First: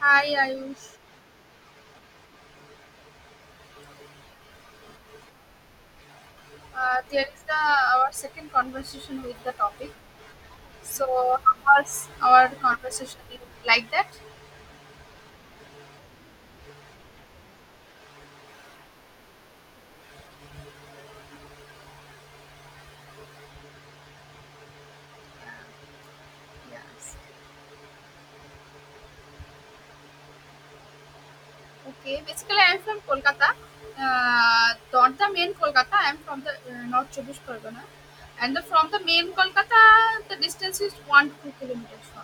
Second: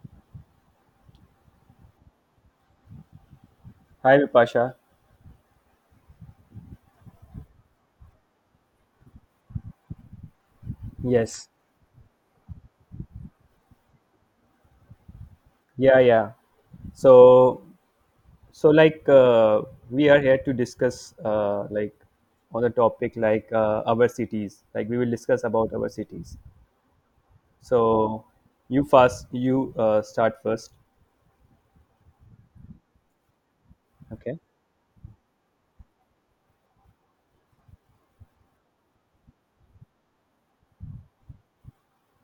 Hi, Ayush. Hi, Vipasha. There is the our second conversation with the topic. So, Yes. how was our conversation like that? Yeah, yeah. So, so like we are here to discuss like on the topic like our cities. Like we will discuss about our cities. Yes. So, you first. You start first. Okay. Basically, I am from Kolkata. Okay. Not the main Kolkata. I am from the North Chobbish Pargana, and from the main Kolkata, the distance is 1 to 2 kilometers from.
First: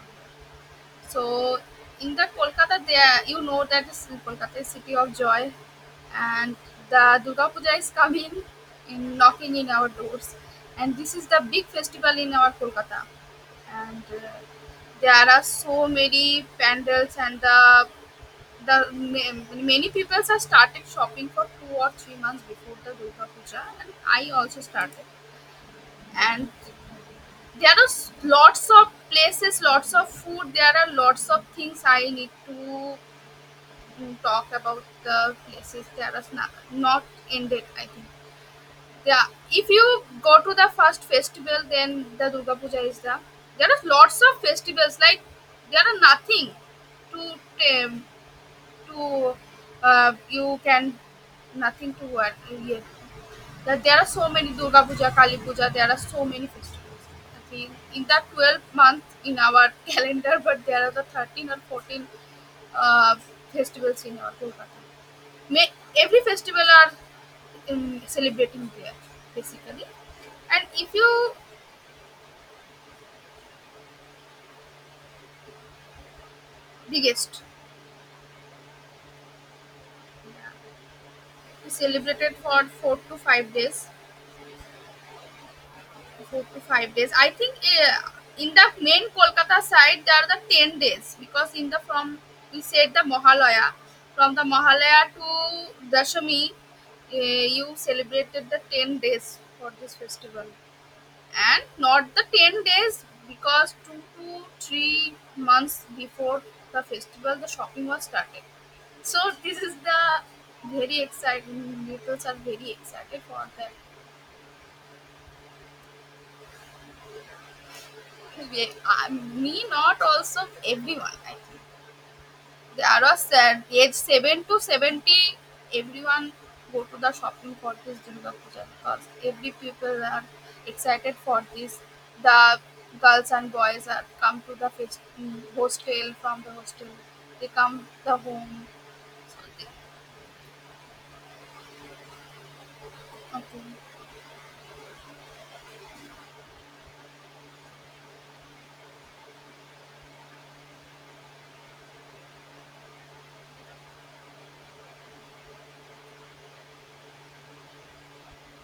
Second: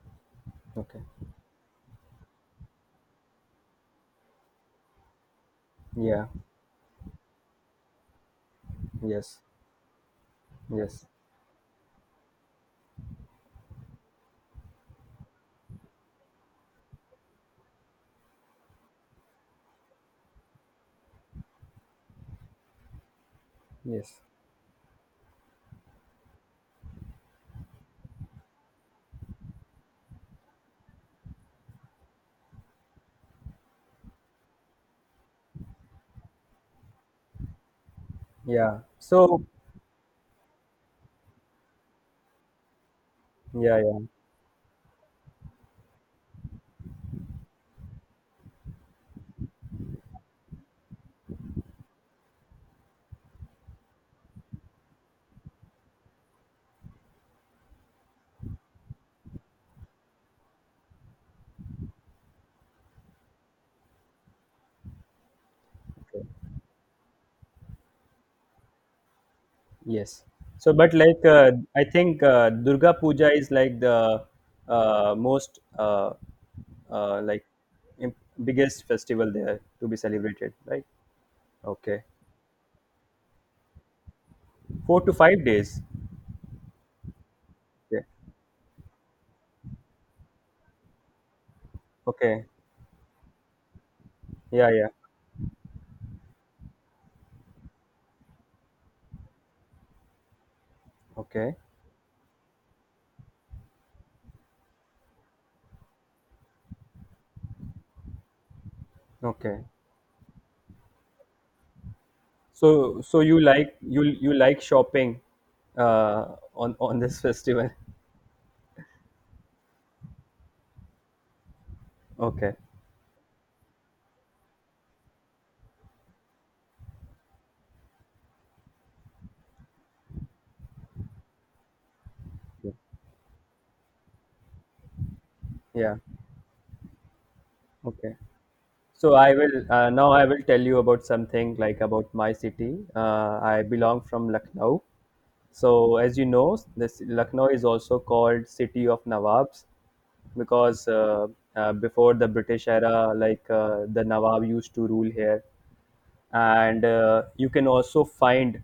Okay. So in the Kolkata, there you know Kolkata is city of joy, Yeah. and the Durga Puja is coming in Yes. knocking in our doors, and Yes. this is the big festival in our Kolkata, and there are so many pandals and the many people are started shopping for 2 or 3 months before the Durga Puja, and Yes. I also started, and there are lots of places, lots of food, there are lots of things I need to talk about the places, there are not ended, I think. Yeah. Yeah, So. if you go to the first festival, then the Durga Puja is there Yeah. are Yeah. lots of festivals, like there are nothing to um, to you can, nothing to what, yeah, that there are so many Durga Puja, Kali Puja, there are so many festivals. I mean, in the 12 month in our calendar, but there are the 13 or 14 uh, festivals in our Kolkata. May, every Okay. festival are celebrating there, basically. Yes. And So, but if like you I think Durga Puja is like the uh, most uh, uh, biggest, like im- biggest festival there to be celebrated, right? we Okay, celebrated for 4 to 5 days. 4 to 5 days. 4 to 5 days. I think, Yeah. uh, in the main Kolkata side there are the 10 days because in the from Okay. you said the Mahalaya, from the Yeah. Yeah. Mahalaya to Dashami, you celebrated the 10 days for this festival, Okay. and not the 10 days because 2 to 3 months before the festival the shopping was started. So this Okay. is the very exciting. People are very So, so excited you for that. like you like shopping on this festival? Ye- uh, Me not also everyone, I think. Okay. There are said age 7 to 70, everyone go to the shopping for this Durga Puja because every people are excited for this. The girls and boys are come to the Yeah. hostel, from the hostel they come Okay. the home, So I so will they, now I will tell you about something like about my city. I okay. belong from Lucknow. So as you know, this Lucknow is also called city of Nawabs because before the British era, like the Nawab used to rule here and you can also find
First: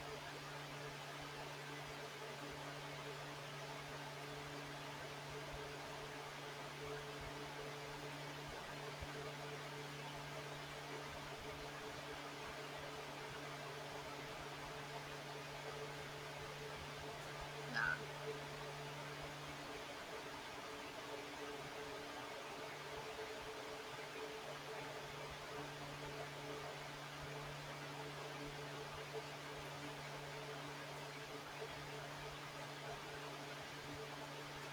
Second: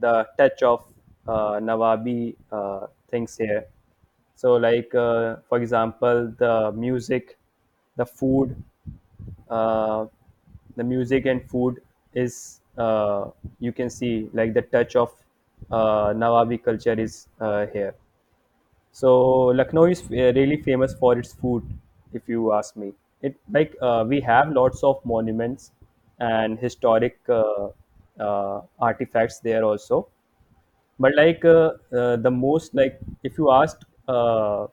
the touch of Nawabi things here. So, like for example, the music, the food, uh, the music and food is you can see like the touch of Nawabi culture is here. So Lucknow is really famous for its food, if you ask me. It like we have lots of monuments and historic artifacts there also. But like the most like if you asked uh,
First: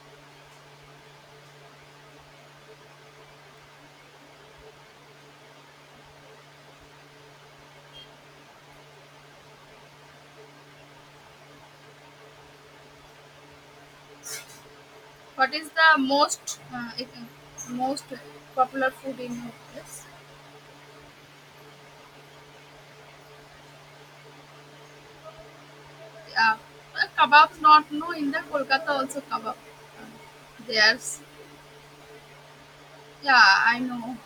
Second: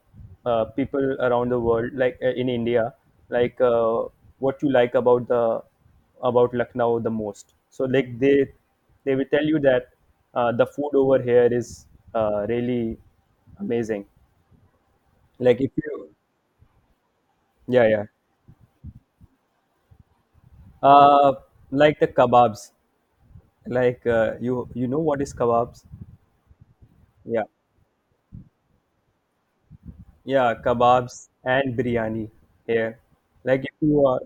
uh, people around the world, like in India, like what you like about the about Lucknow the most. So like they will tell you that the food over here is really amazing What like if is the you, most yeah, yeah. most popular food in your place? Uh, like the kebabs. Like you, you know what is kebabs? Yeah, well, Yeah, kebabs not no in the Kolkata also kebab. Uh, yeah, There's, kebabs and biryani here. Like yeah, if I you know. are,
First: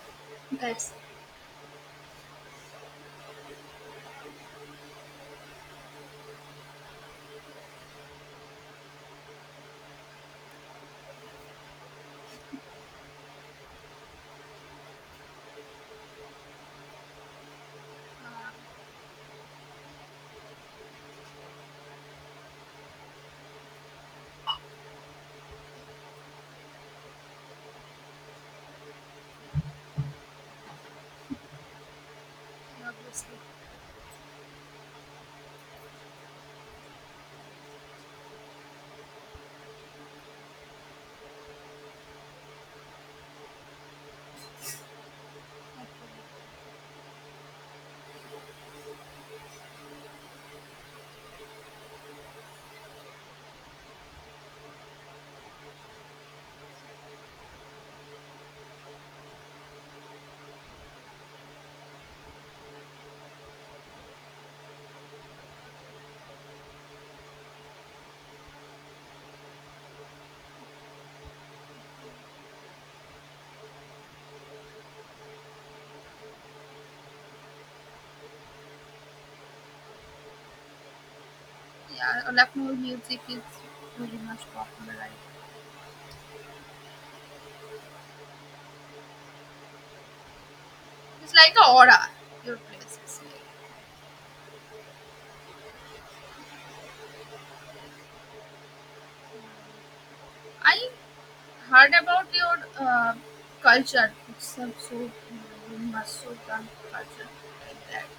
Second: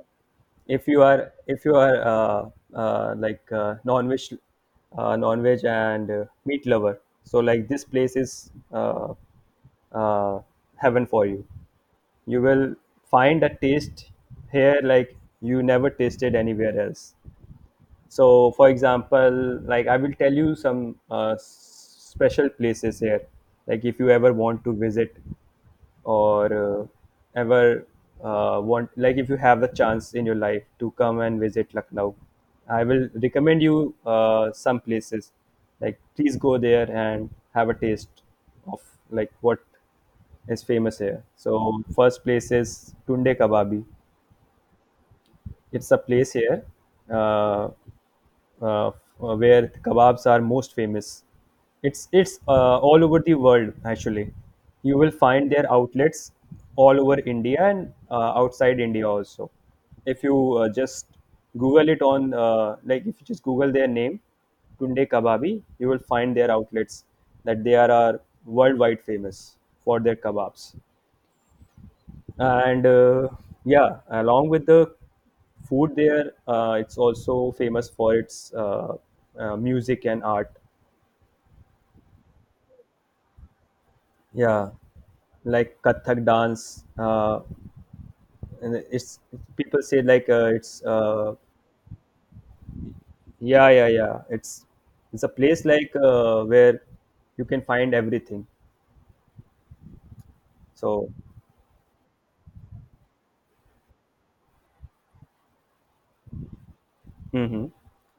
if That's you are, if you are like non-veg, non-veg and meat lover. So like this place is uh, heaven for you. You will find a taste here like you never tasted anywhere else. So, for example, like I will tell you some special places here. Like if you ever want to visit or ever like if you have the chance in your life to come and visit Lucknow, I will obviously, recommend you some places. Like please go there and have a taste of like what is famous here. So first place is Tunde Kababi. It's a place here uh, uh, where the kebabs are most famous. It's all over the world actually. You will find their outlets all over India and outside India also. If you just Google it on like if you just Google their name, Tunde Kababi, you will find their outlets that are worldwide famous for their kebabs and yeah along with the food there it's also famous for its music and art yeah. Lucknow music is very much yeah popular. Right? like Kathak dance. And it's people say like it's It's like a aura. Your place is like. yeah yeah yeah. It's a place like where you can find everything. I So heard about your culture. It's so very much so done culture hmm like that.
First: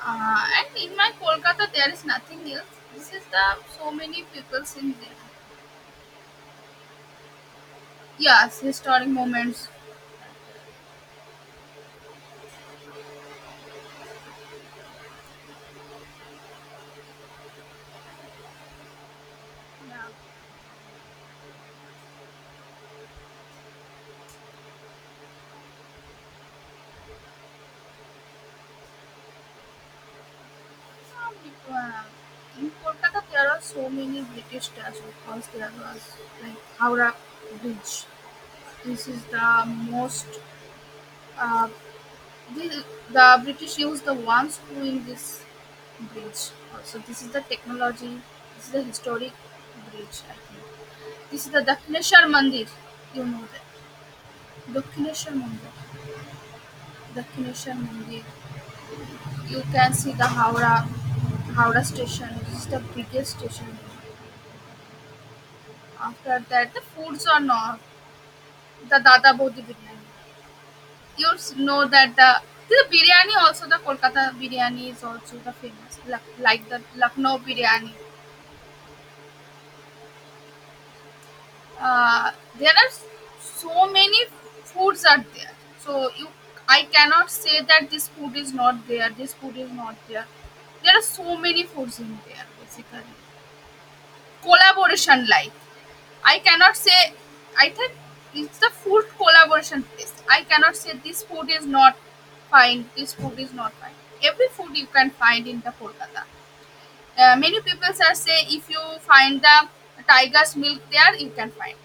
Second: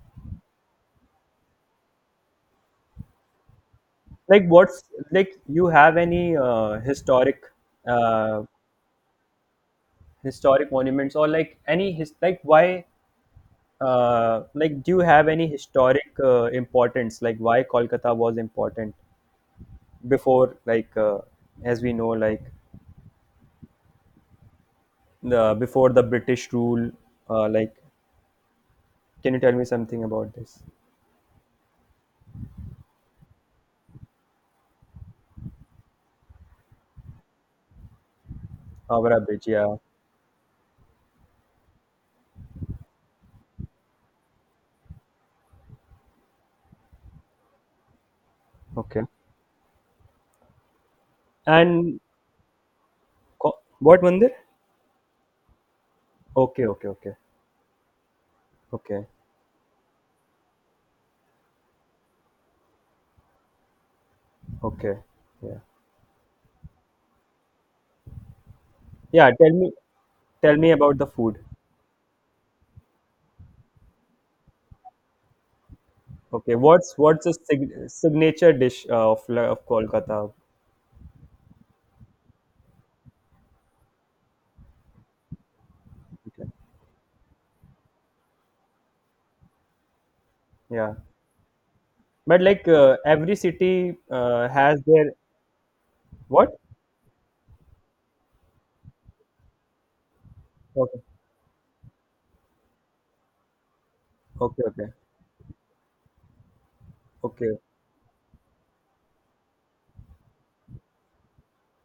And in my Kolkata, there is nothing else. This is the so many like peoples what's in there. like you have any uh, Yes, historic moments. historic monuments or like any his like why like, do you have any historic importance? Like, why Kolkata was important Yeah. before, like, as we know, like, the before the British rule? Like, can you tell me something about this? Um, uh, in Kolkata, there are so many British stars because there was like Howrah Bridge. This Howrah is Bridge, the yeah. most. Uh, the, the British used the ones who in this bridge. So this is the technology. This is the Okay. historic bridge. I think this is the And Dakshineshwar Mandir. You know Ko- that what mandir? Dakshineshwar Mandir. Okay, okay, okay, Dakshineshwar Mandir. okay, You can see the Howrah station. This is the biggest station. okay. Yeah, After that, the foods are not the yeah. Dada Bodhi biryani. Tell me about the You food. Know that the biryani also the Kolkata biryani is also the famous Okay, like the what's the Lucknow sig biryani. signature dish of Kolkata? Uh, there are so many foods are there. So you, Okay. I cannot say that this food is not there. This food is not there. Yeah. There are so many foods in But there like basically. every city has their Collaboration like I what? cannot say. I think it's the food collaboration place. I cannot say Okay, this food is not fine. This food is not fine. Every okay, food you okay, can find in the Kolkata. Okay. Many people are say if you find the tiger's milk there, you can find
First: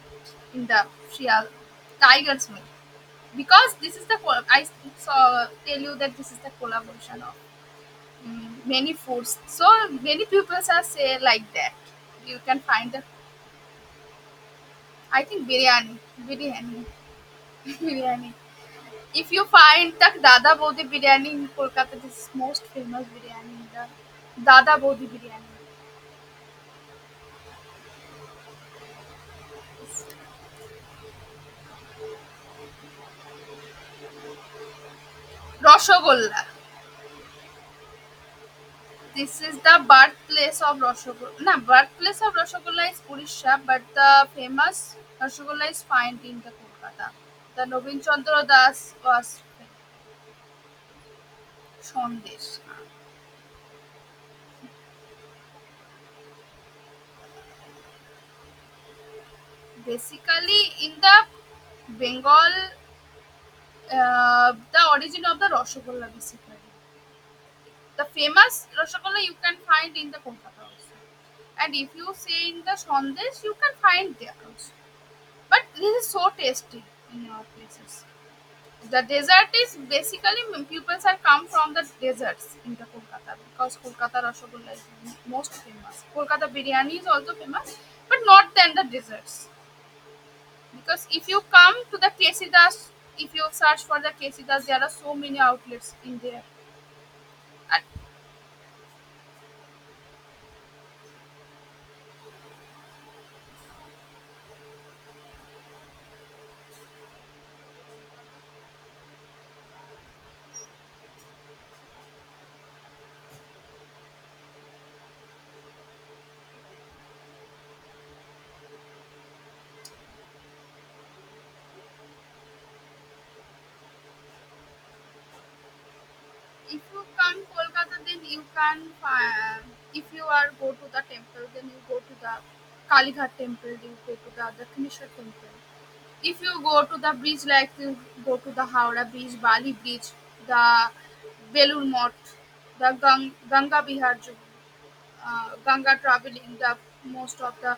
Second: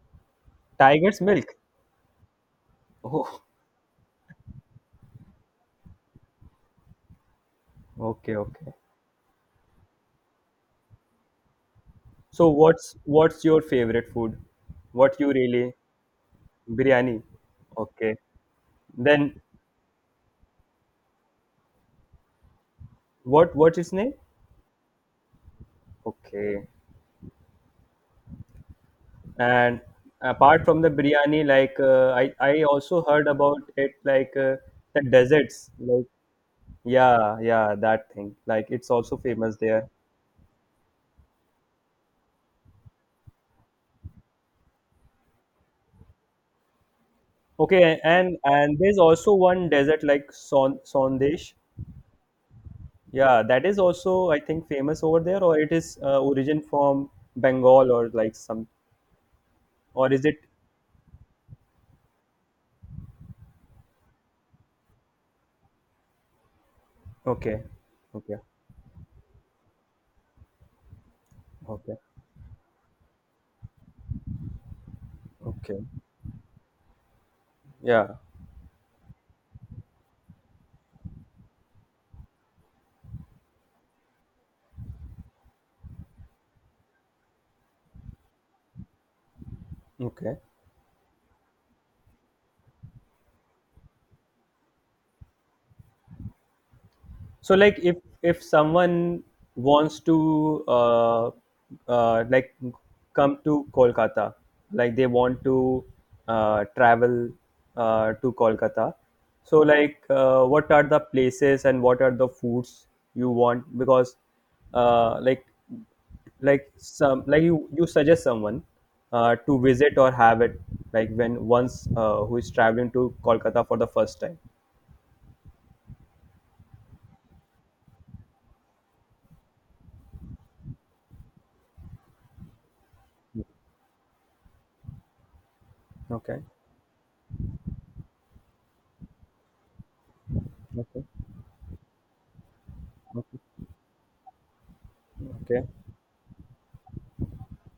in the Tiger's Shial milk. tiger's milk Oh, because this is the I saw tell you that this is the collaboration of okay, okay. many foods. So many people are say like that. You So can find the. what's your favorite food? What I you think really biryani, biryani. biryani? Okay. Biryani. If Then you find the Dada Bodhi Biryani in Kolkata, this is most famous biryani what in what's its name? the Dada Bodhi Biryani. Okay. And apart from the biryani, like uh, I also heard about it like the deserts. Like Rashogolla. yeah, yeah, that thing. Like it's also This famous is the there. birthplace of Rashogolla. No, birthplace of Rashogolla is Odisha, but the famous Rashogolla is found in the Kolkata. The Okay, Nobin Chandra and Das there's also was one desert like Sondesh. Sondesh. Yeah, that is also I think famous over there, or it is origin from Bengal or like some, or is it? Basically, in the Bengal, the origin of the Rashogolla basically. Okay, The okay, famous Rasgulla you can find in the Kolkata also. And if okay, you say in the Sandesh, you can find there also. But okay. this is so tasty in our places. Yeah, The dessert is basically pupils are come from the deserts in the Kolkata because Kolkata Rasgulla is most famous. Kolkata biryani is also famous, but not than the desserts. okay. Because if you come to the Kesidas, if you search for the Kesidas, there are so many outlets in there. So like And if someone wants to like come to Kolkata, like they want to travel to Kolkata. So like what are the places and what are the foods you want? Because uh, like like some like you suggest someone to visit or have it like when once who is traveling to Kolkata for the first time. if you come Kolkata, then you can find. If you are go to the temple, then you go to the Kaliya Temple. You go to the Dakshineshwar Temple. Okay. If you go to the beach, like you go to the Howrah Beach, Bali Beach, the Okay. Velur Mot, the Okay. Ganga Bihar, Okay. Ganga Travelling, the most of the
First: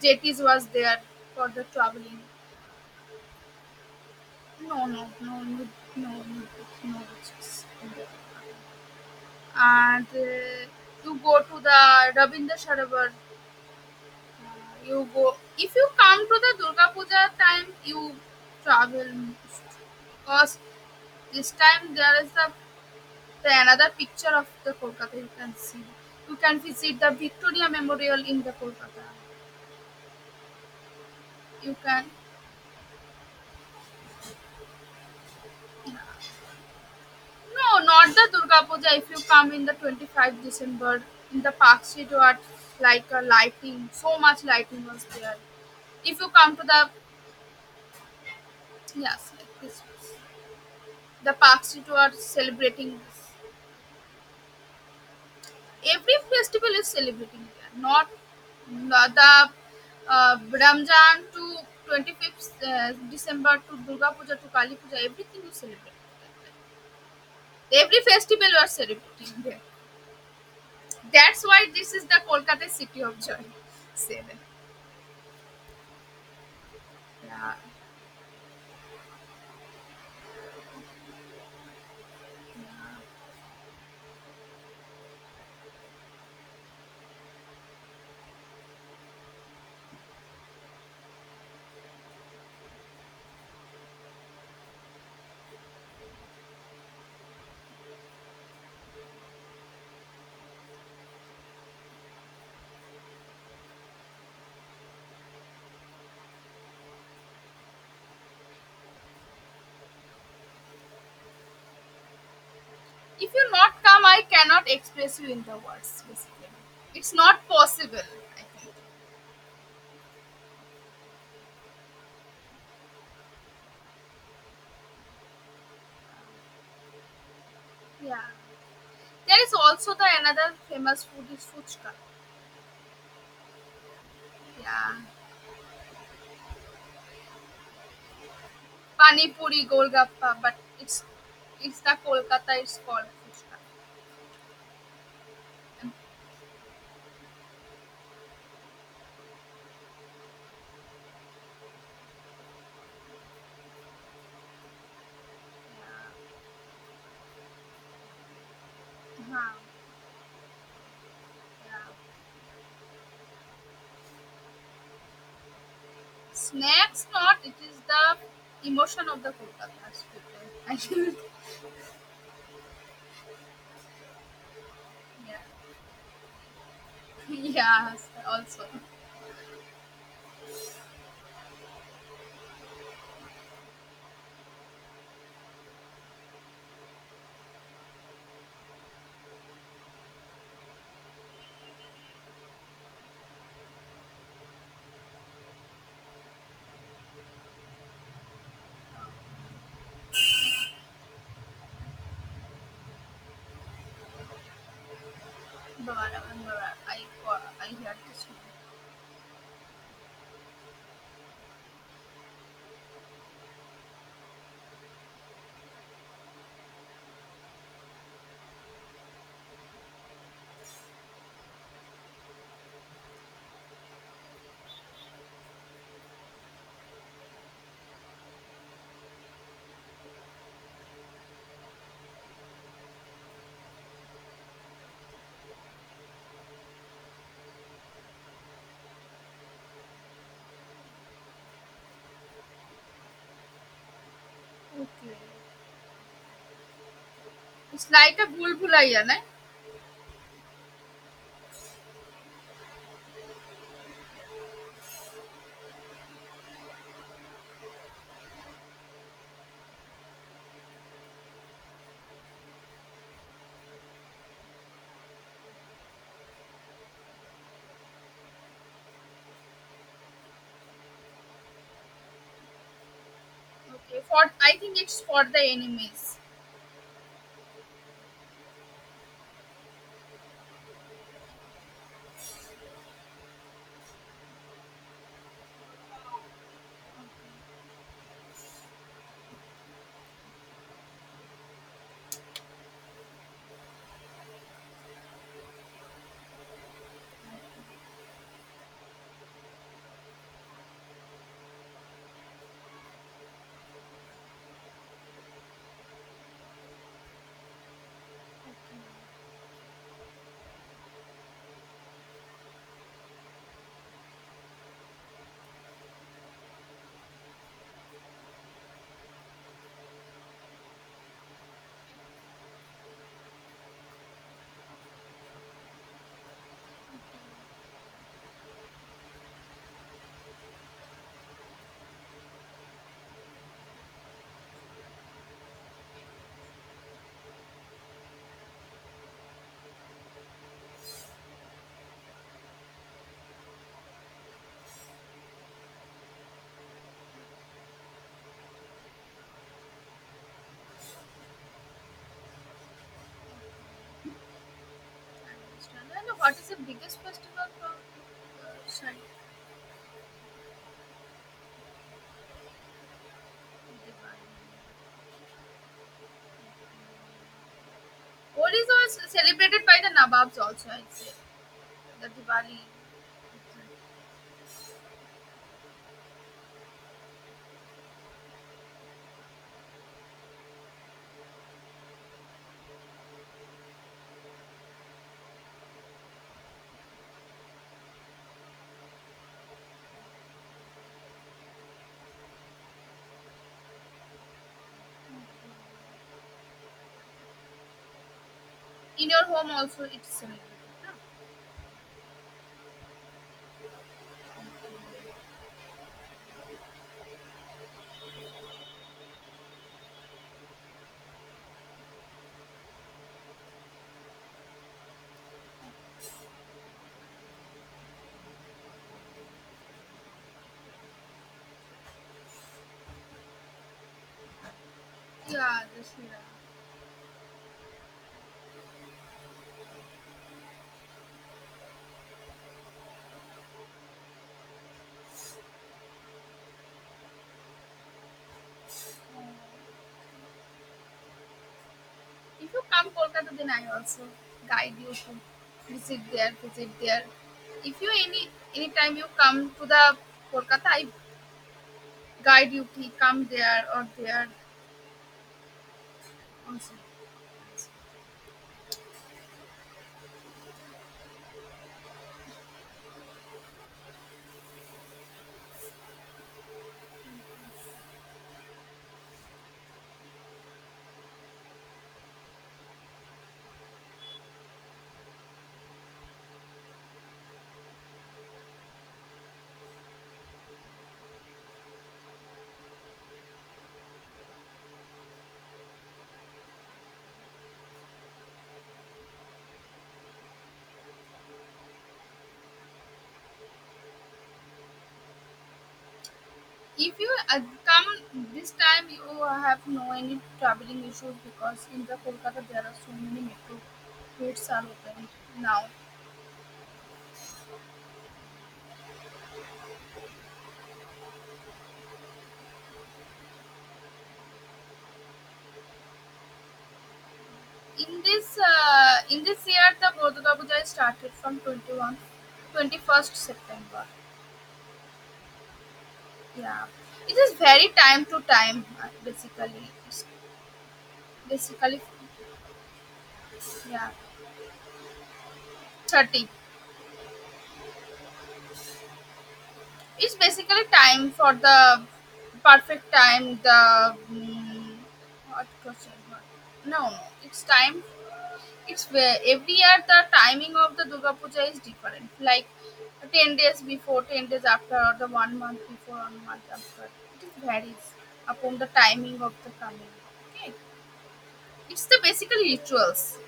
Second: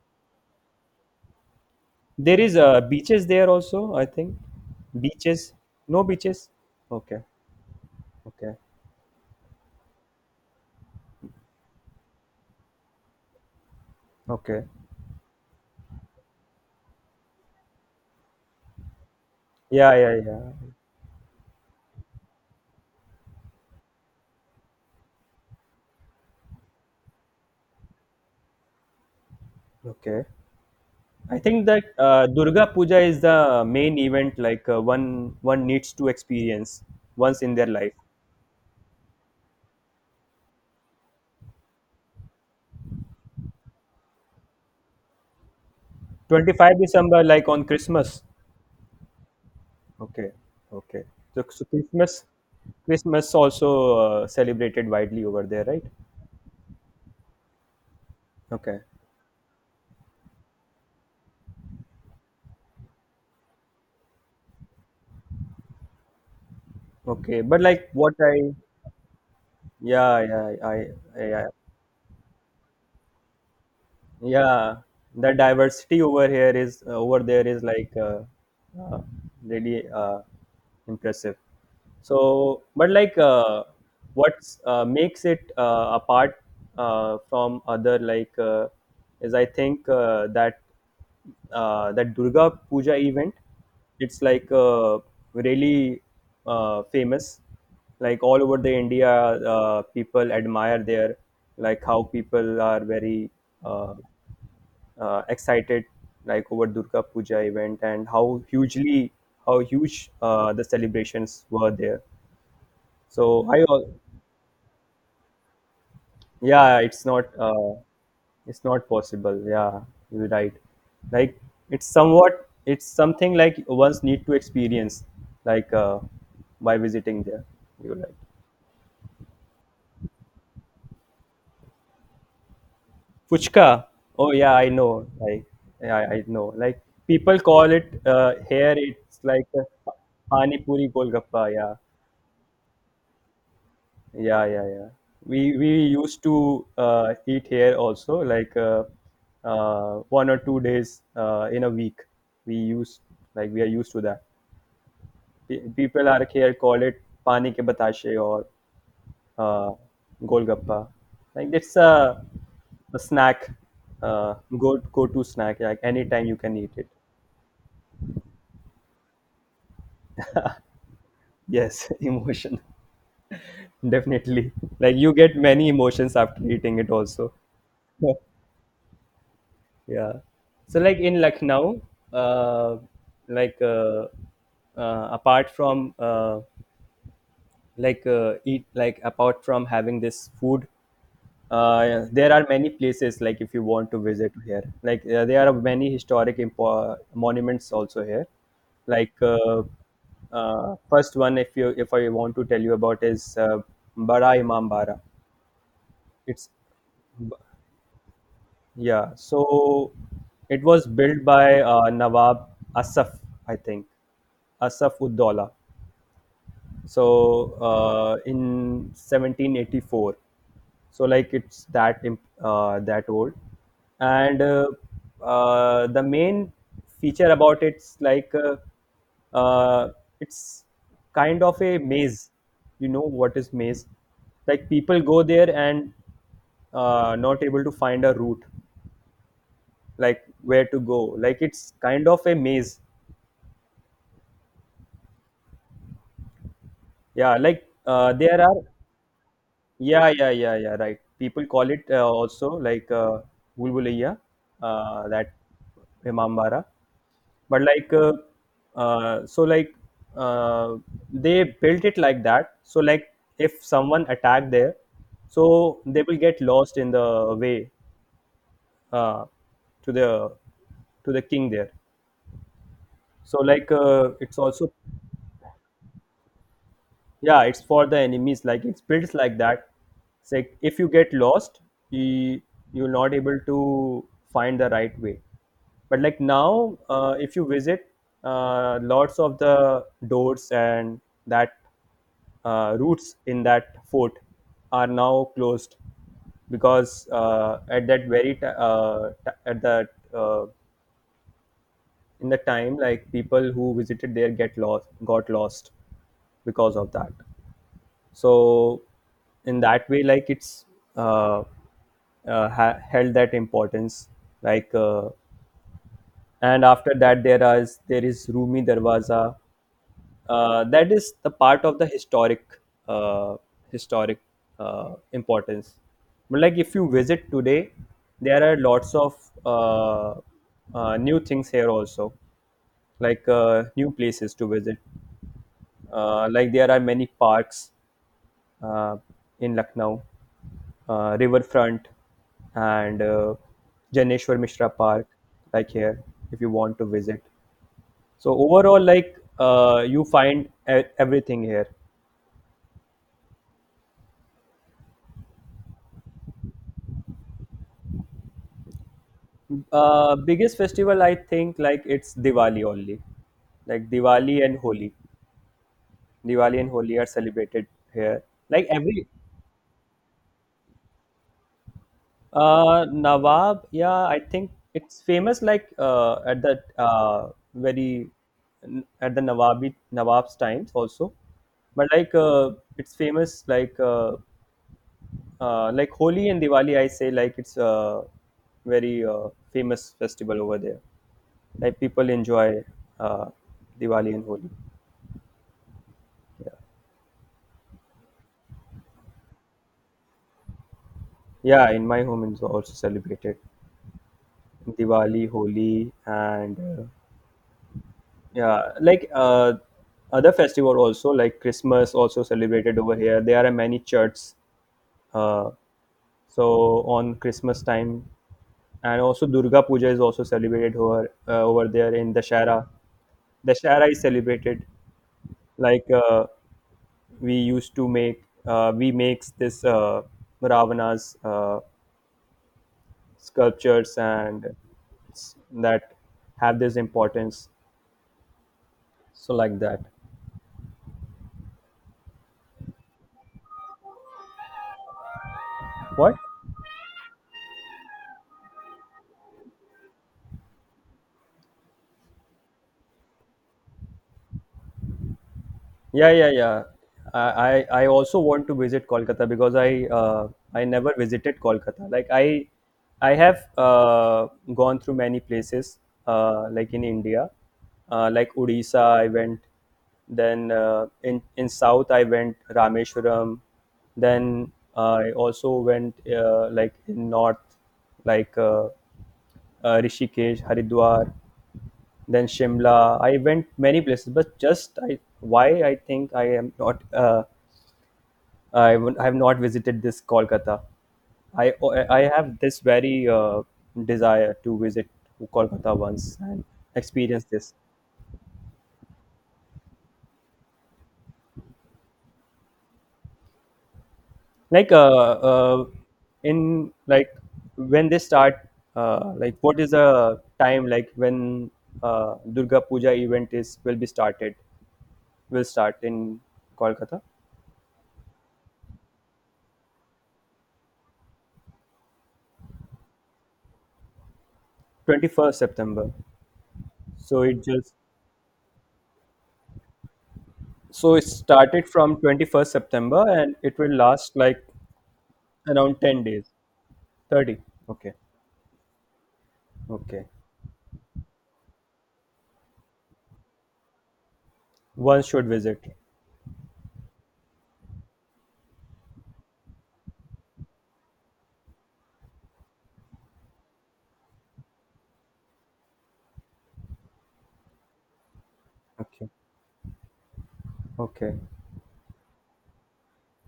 JETs was there for the travelling. There is beaches there also, I think. No, no, no, Beaches? no, No no, no, beaches? no. Okay, okay, And you go to the Rabindra Sarovar. okay. Uh, you go, if you come to the Durga Puja time, you travel most Yeah, yeah, yeah. because this time there is the another picture of the Kolkata you can see. You can visit the Victoria Memorial in the Kolkata. Okay. I think You that can. Durga Puja is the main event like one needs to experience once in their No, life. not the Durga Puja. If you come in the December 25, in the Park Street, what like a lighting, so much lighting was there if you come to 25 the. December like on Christmas. Yes, like Christmas. Okay, okay. The So, parks too are celebrating this. Christmas also celebrated widely over there, right? Every festival is celebrating that. Not Okay. not the Ramjan to 25th December to Durga Puja to Kali Puja. Everything is celebrating. Okay, but like Every what festival I you are celebrating there. yeah yeah I That's why this is the Kolkata city of joy. Say that. yeah the diversity over here is over there Yeah. is like uh, really impressive so but like what's makes it apart from other like is I think that durga puja event it's like really famous like all over the india people admire their like how people are very uh, excited like over Durga Puja event and how huge the celebrations were there. If So you I not al- come, I cannot express you in the words. Basically, yeah, it's not possible, I it's think. not possible. Yeah, you're right. Like it's somewhat it's something like one's need to experience like by visiting there. You're right. Yeah. There is also the another famous food is Fuchka. Fuchka. Oh yeah, I Yeah. know. Like yeah, I know. Like people call it here. It's Pani like Puri, Golgappa, but pani puri it's golgappa. Yeah, it's the Kolkata is called Fuchka. Yeah, yeah, yeah. We used to eat here also, like one or two days in a week. We use like we are used to that. Pe- People are Yeah. here call it pani ke batashe or Huh. uh, golgappa. Like it's Yeah. A snack, go to snack. Like anytime you can eat it. Snacks not, it is the emotion of the Kolkata's people. I think, Yes, emotion definitely. Like you get yeah. many emotions after eating it also. Yes, also. Yeah. So like in Lucknow, uh, like uh, apart from like eat like apart from having this food, there are many places like if you want to visit here, like there are many historic impo- monuments also here. Like first one, if I want to tell you about is Bada Imam Bara. Bara- It's bara- I I heard this one. Yeah, so it was built by Nawab Asaf, I think, Asaf ud Dawla. So in 1784, so like it's that imp- that old, and the main feature about it's like uh, it's kind of a maze. You know what is maze? Like people go there and not able to find a route like where to go like it's kind of a maze Okay. yeah like It's like a there are bulbulaya, right? yeah yeah yeah yeah right people call it also like bulbuliya that imambara but like so like uh, they built it like that so like if someone attacked there so they will get lost in the way uh, to the to the king there so like Okay. For it's I also think it's for the enemies. yeah it's for the enemies like it's built like that it's like if you get lost you you're not able to find the right way but like now if you visit lots of the doors and that routes in that fort are now closed because at that very ti t- at the uh, in the time like people who visited there get lost got lost because of that so in that way like it's uh, held that importance like and after that there is rumi darwaza that is the part of the historic uh, historic importance but like if you visit today there are lots of uh, new things here also like new places to visit like there are many parks uh, in lucknow riverfront and Janeshwar Mishra Park, like here, if you want to visit. So overall, like you find everything here. And what is the biggest festival from uh, Shai- Biggest festival, I think, like it's Diwali only. Like Diwali? Diwali and Holi. Diwali and Holi are celebrated here. Like Odis every are celebrated by the Nababs also, I'd say. The Diwali. Nawab, yeah, I think it's famous like at the very at the Nawabi Nawab's times also, but like it's famous like Holi and Diwali. I say like it's a very famous festival over there. Like people enjoy uh, Diwali and Holi. In your home also, it's celebrated, no? Yeah, in my home it's also celebrated Diwali, Holi, and Yeah, like other festival also like Christmas also celebrated over here. There are many churches. Uh, so on Christmas time, and also Durga Puja is also celebrated over there in Dashara. Dashara is celebrated Yeah, the like Shri Ram. uh, we makes this Ravana's sculptures and that have this importance. So like that. If you come Kolkata, then I also guide you to visit What? there, visit there. If you any time you come to the Kolkata, I guide you to come there or there Yeah, yeah, yeah. also. I also want to visit Kolkata because I never visited Kolkata. Like I have gone through many places, like in India, like Odisha I went, then in South I went Rameshwaram, then I also went, like in North, like uh, Rishikesh, Haridwar, then Shimla. I went many places, but just I why I think I am not I have not visited this Kolkata. I I have this very desire to visit Kolkata once and If you experience this. come this time, you have no any traveling issues because in the Kolkata there are so many metro gates are Like open uh, now. uh in like when they start, like what is the time like when Durga Puja event is will be started will start in Kolkata. In this year the Bodhagabuja started from 21 21st September. 21st September. Yeah, it So is it very just time to time, basically. It's So it started basically, from 21st September and it will yeah, last like around 10 days. 30. 30. Okay. Okay. It's basically time for the perfect time. One should What visit. question? No, no. It's time. It's where every year the timing of the Durga Puja is different. Like 10 days before, 10 days after, or the one month before, one month after. It varies upon the Okay. timing of the coming. Okay, Okay. it's the basic rituals.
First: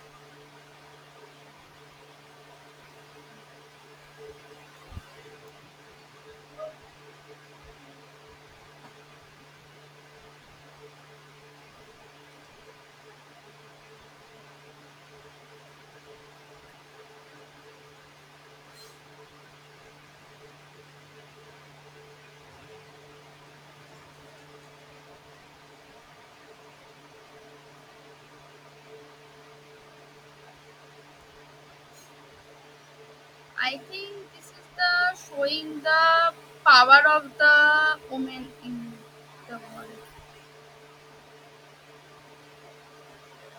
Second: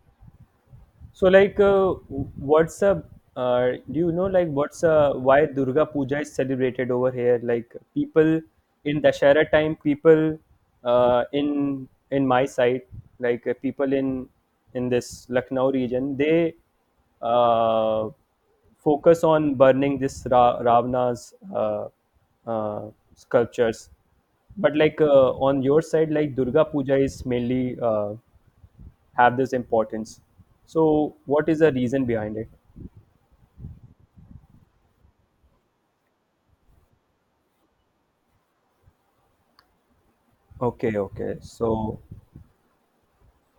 So, like, what's a do you know like what's a why Durga Puja is celebrated over here? Like, people in Dashera time, people, in my side, people in this Lucknow region, they uh, focus on burning this Ravana's uh, sculptures. But on your side, like Durga Puja is mainly have this importance. So, what is the reason behind it? I think this is the showing the power of the woman in the world. Okay, okay. So,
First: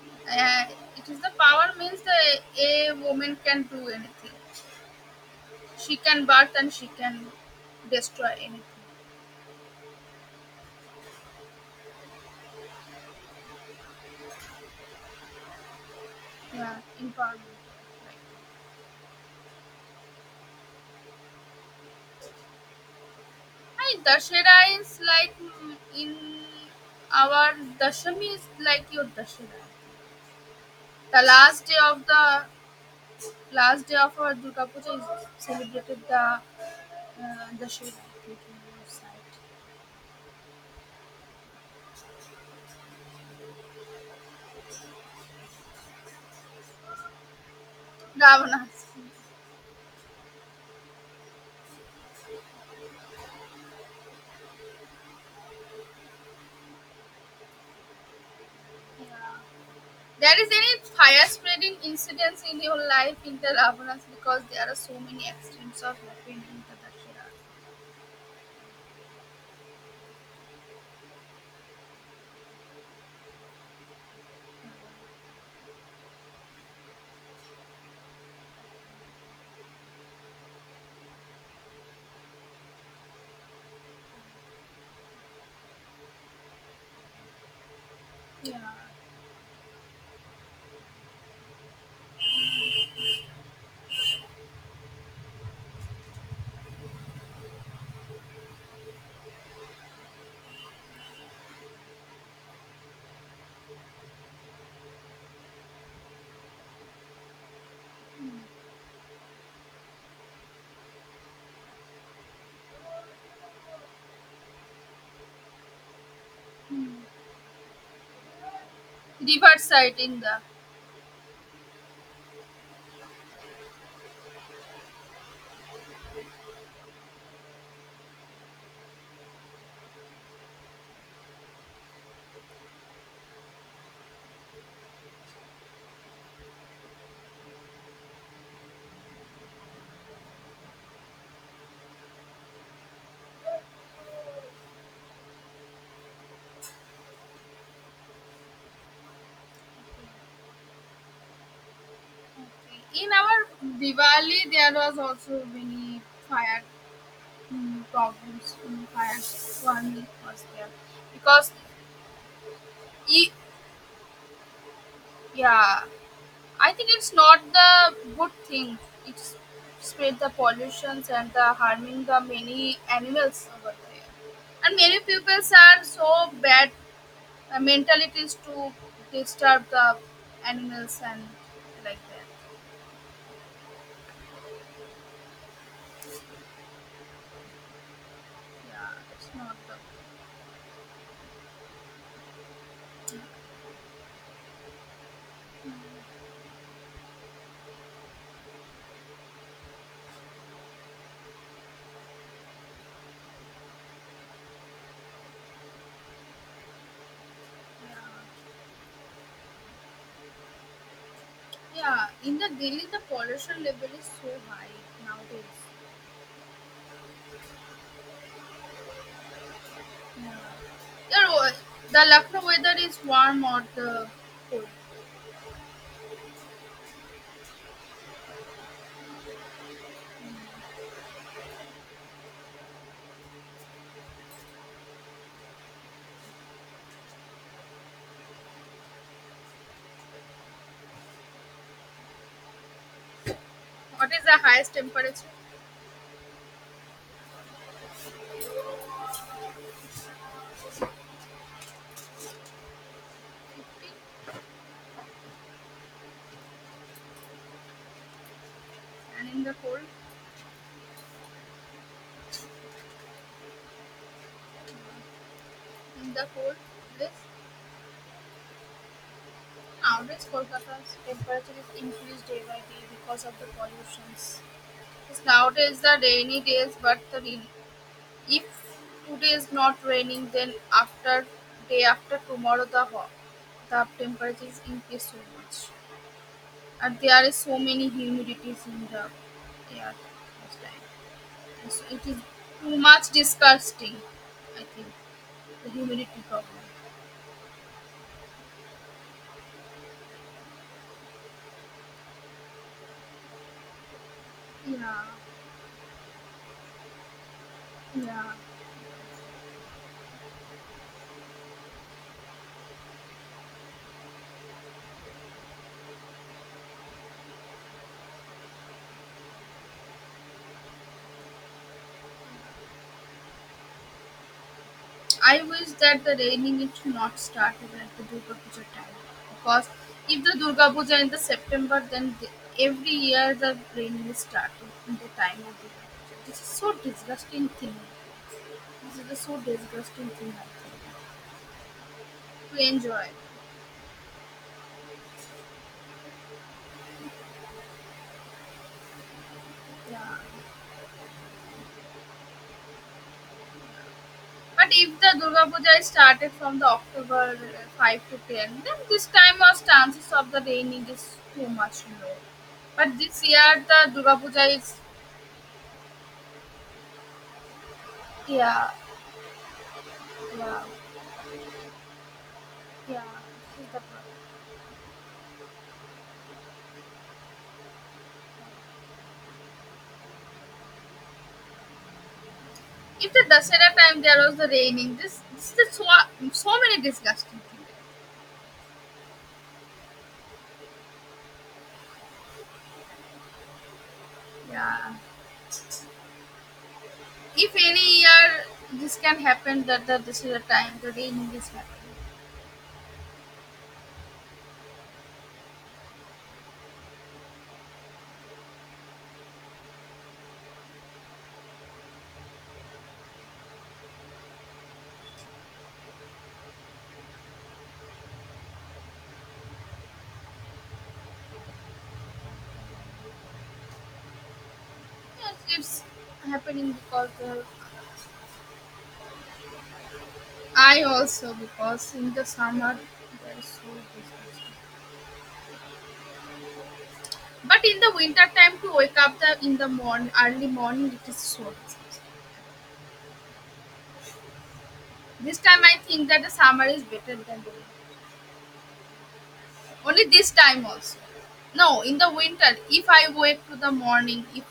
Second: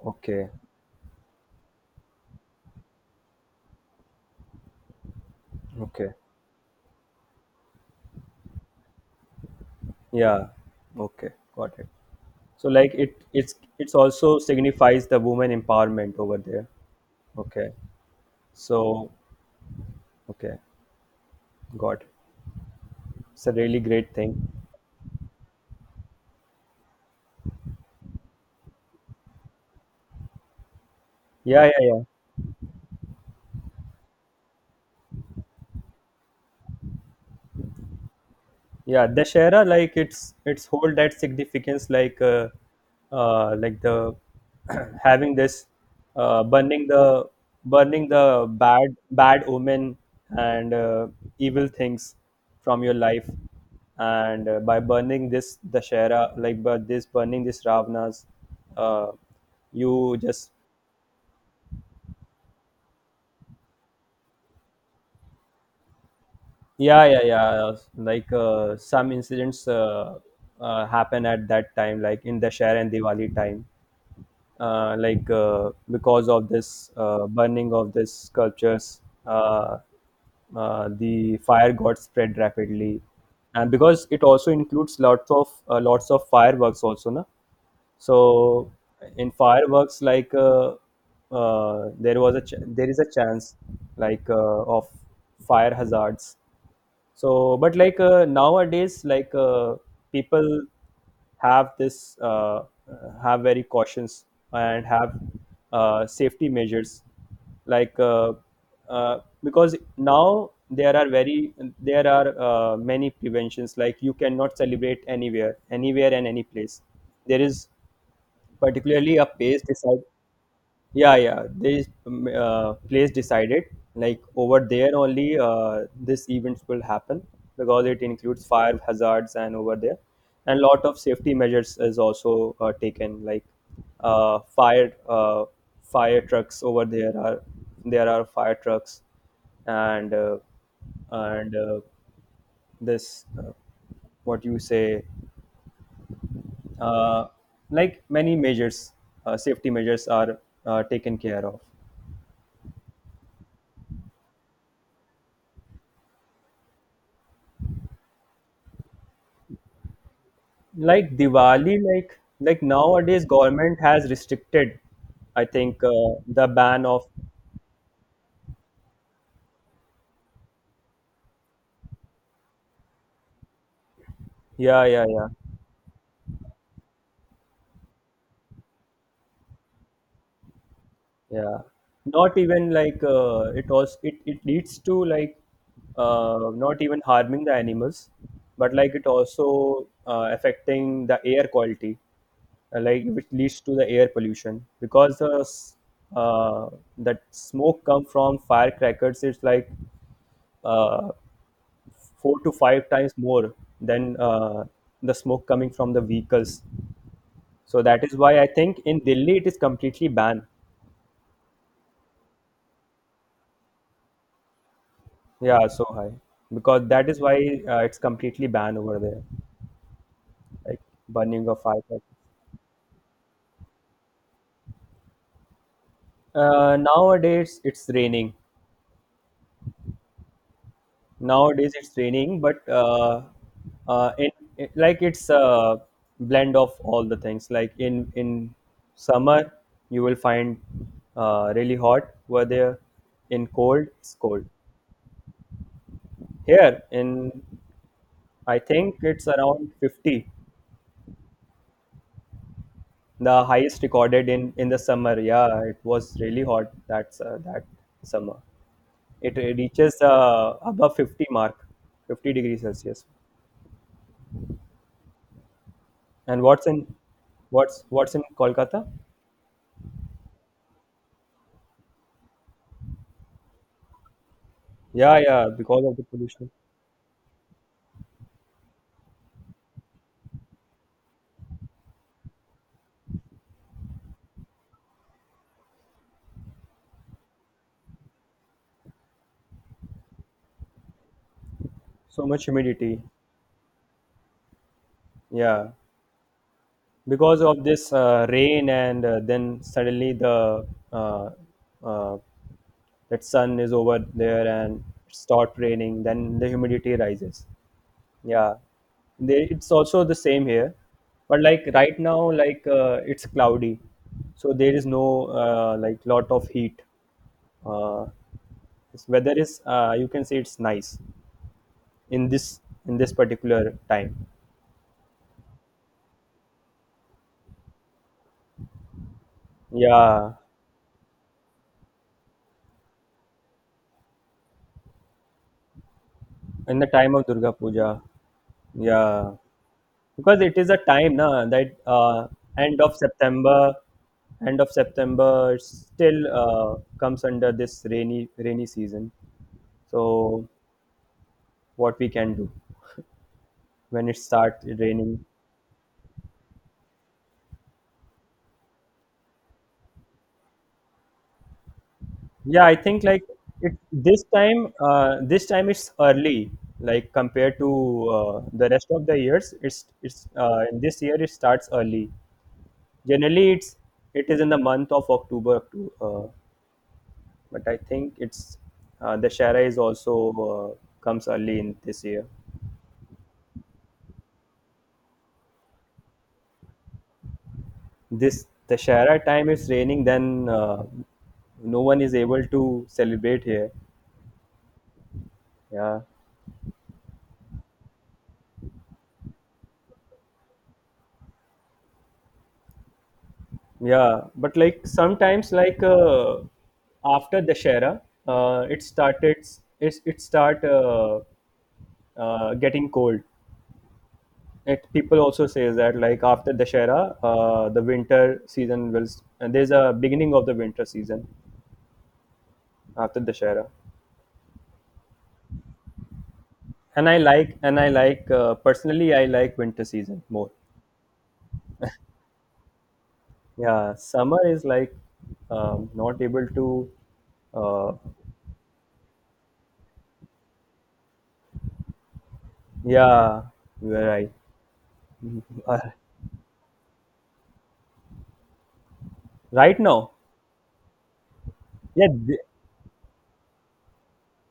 okay, Uh, it is the power means the a woman can do anything. She okay. can birth and she can destroy anything. Yeah, okay. Got it. So, like it, it's also signifies the woman empowerment over there. Yeah, in power. Okay. So, okay. Got it. It's a really I great thing. Dashera is like in our Dashami is like your Dashera, the Yeah, last yeah, day yeah. of the last day of our Durga Puja is celebrated, the Dashera like Yeah, Dashera, like it's hold that significance, like the having this uh burning the burning the Ravana. bad omen, and evil things from your life, and by burning this Dashera, like by this burning this Ravana's, uh Yeah. you There is just. any fire spreading incidents in your life in the Ravanas because there are so many accidents of happening in the Yeah, yeah, Dakshina. yeah, some incidents happen at that time, like in Dashera and Diwali time, because of this burning of these sculptures, the fire got spread rapidly, and because it also includes lots of fireworks also, na. Yeah. So in fireworks, there is a chance like uh, of fire hazards, so, but nowadays, people have this uh, have very cautions, and have safety measures, like uh, because now there are many preventions. Like you cannot celebrate anywhere, anywhere and any place. There is particularly a River pace side decide. in the. Yeah, yeah. There is place decided. Like over there only, this events will happen because it includes fire hazards, and over there, and lot of safety measures is also taken. Uh, fire, uh, fire trucks over there are fire trucks, and uh, and this what you say, uh, like many measures, safety measures are taken care of. Okay. In our Diwali there was also many fire, problems, fire one was there Like because Diwali, like nowadays e- government has restricted, I yeah, think the I ban think of. it's not the good thing. It spread the pollutions and the harming the many animals over there. And Yeah, many yeah, yeah. peoples are so bad mentalities to disturb the animals and Yeah. like that. Not even it was it leads to like, not even harming the animals, but like it Yeah, it's not the. also affecting the air quality, like which leads to the air pollution because uh, that smoke come from firecrackers. It's like uh, four to five times more than the smoke coming from the vehicles. So that is Yeah. why I think in Delhi it is completely banned. Yeah, in the Delhi the pollution level is so high nowadays. Yeah, so high because that is why it's completely banned over there, like Yeah, burning of the firecrackers. Lucknow weather is warm or the cold. Nowadays it's raining. Nowadays it's raining, but in, like it's a blend of all the things. Like in summer you will find really hot. Where there in cold What it's is the cold. highest temperature? Here in, I think it's around 50, the highest 50 recorded in the summer. Yeah, it was really hot, that's that summer. and It, in the it cold. reaches above 50 mark, 50 degrees Celsius. In the And cold this what's in Kolkata? average Kolkata's temperature is increased day by day because of the pollutions. Yeah, It's yeah, nowadays because of the the rainy pollution. days, but the if today is not raining, then after day after tomorrow the temperature is increased so much, and there is so many humidities in the air most time. And so it is So much too humidity. much disgusting. I think Yeah, the humidity problem. because of this rain and then suddenly the uh, uh, that sun is over there and Yeah, it start raining, then the humidity rises. yeah. Yeah, it's also the same here, but like right now, it's cloudy, so there is no like lot of heat, uh, this weather is you can say it's nice in this, in this particular time. I wish that the raining it should not start even at the Durga Puja time because if Yeah, the Durga Puja in the September, then every year the raining is starting in the time of Durga Puja. This is so in the time of disgusting Durga thing. Puja. This is a Yeah, so disgusting thing, because I it is a think, time now that to end of enjoy. September, end of September still comes under this rainy season. Yeah, So what we can do when it starts but if the raining? Durga Puja is started from the October 5 to 10, then this time our chances of the raining is too much low. Yeah, I But think like this year it the Durga Puja is, this time it's early, like compared to the yeah, rest of the years. It's yeah. In this year it starts early. Yeah, Generally, this is the problem. it is in the month of October. October, but I think it's the Shara is also comes early in this year. If the Dasera time there was the raining, this is so many disgusting things. This the Shara time is raining, then no one is able to celebrate here. Yeah. Yeah, If any year this can happen that the Dasera time the raining is happening. yeah. But like sometimes, after the Shara, it started. It start. Getting cold. People also say that like after Dashera, the winter season will. And there's a beginning of the winter season after Dashera. Yes, it's happening because And I like personally I like winter season more. I also because in the summer there is so Yeah, summer disgusting. is like not able to. But in uh, the winter time to wake up the in the morning early morning it is so disgusting. yeah, you are right. This time I Uh, think that the summer is better than the winter. right Only now. this time also. No, in yeah the th- winter, if I wake to the morning, if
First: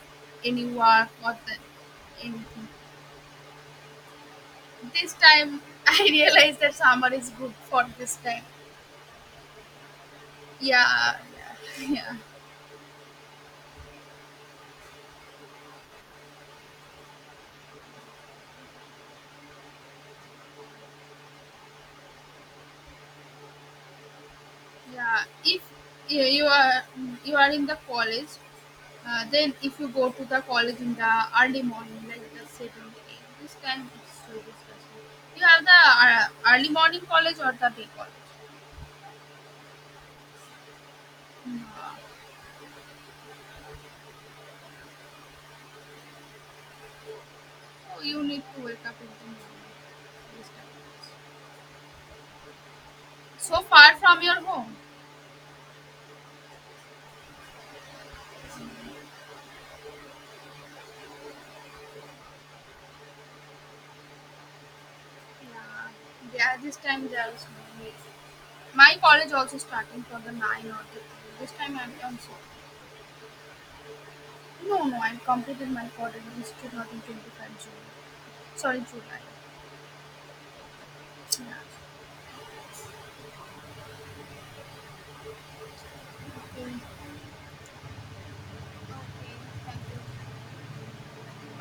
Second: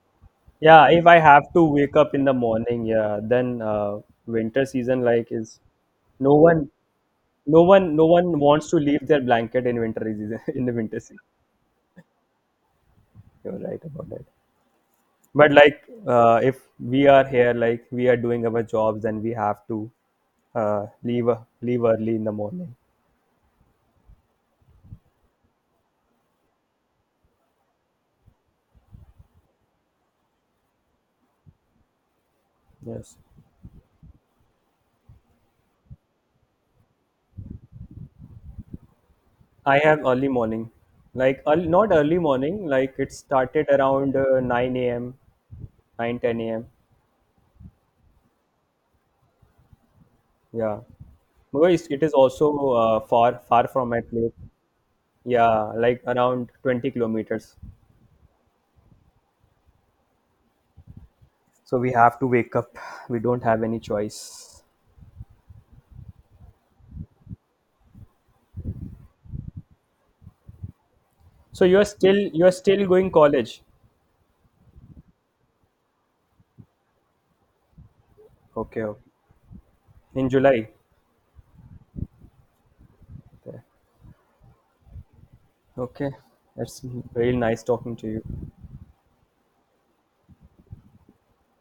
any yeah, if work I or have to wake up in the anything, morning, yeah, then winter season this like is. time I no realize one that summer is good for no this one time. wants to leave their blanket in winter season. In the winter Yeah, season, yeah, yeah. you're right about that. But if we are here, like we are doing our jobs, then we have to uh, leave uh, leave early in the morning. Yeah. If you you are you are in the college, then if you go to the college in the early morning, like the seven to Yes, eight, this time it's so disgusting. You have the early morning college or the day college? I have early morning, like No. early, not early morning. Like it started around 9 a.m, 9:10 a.m. Oh, you need to wake up in the morning. This Yeah, time. because it is also far So far from far my from place. your home. Yeah, like around 20 kilometers, so we have to wake up, we don't have any choice. Yeah, yeah, this time there is no need. My college also starting for the 9 or the 3. This So time I'm done so. you are still going college? No, no, I've completed my college institute not in June 25. Sorry, Okay, okay. July. In July. Yeah. Okay, Okay. Okay, it's really nice talking to you. thank you. Bye.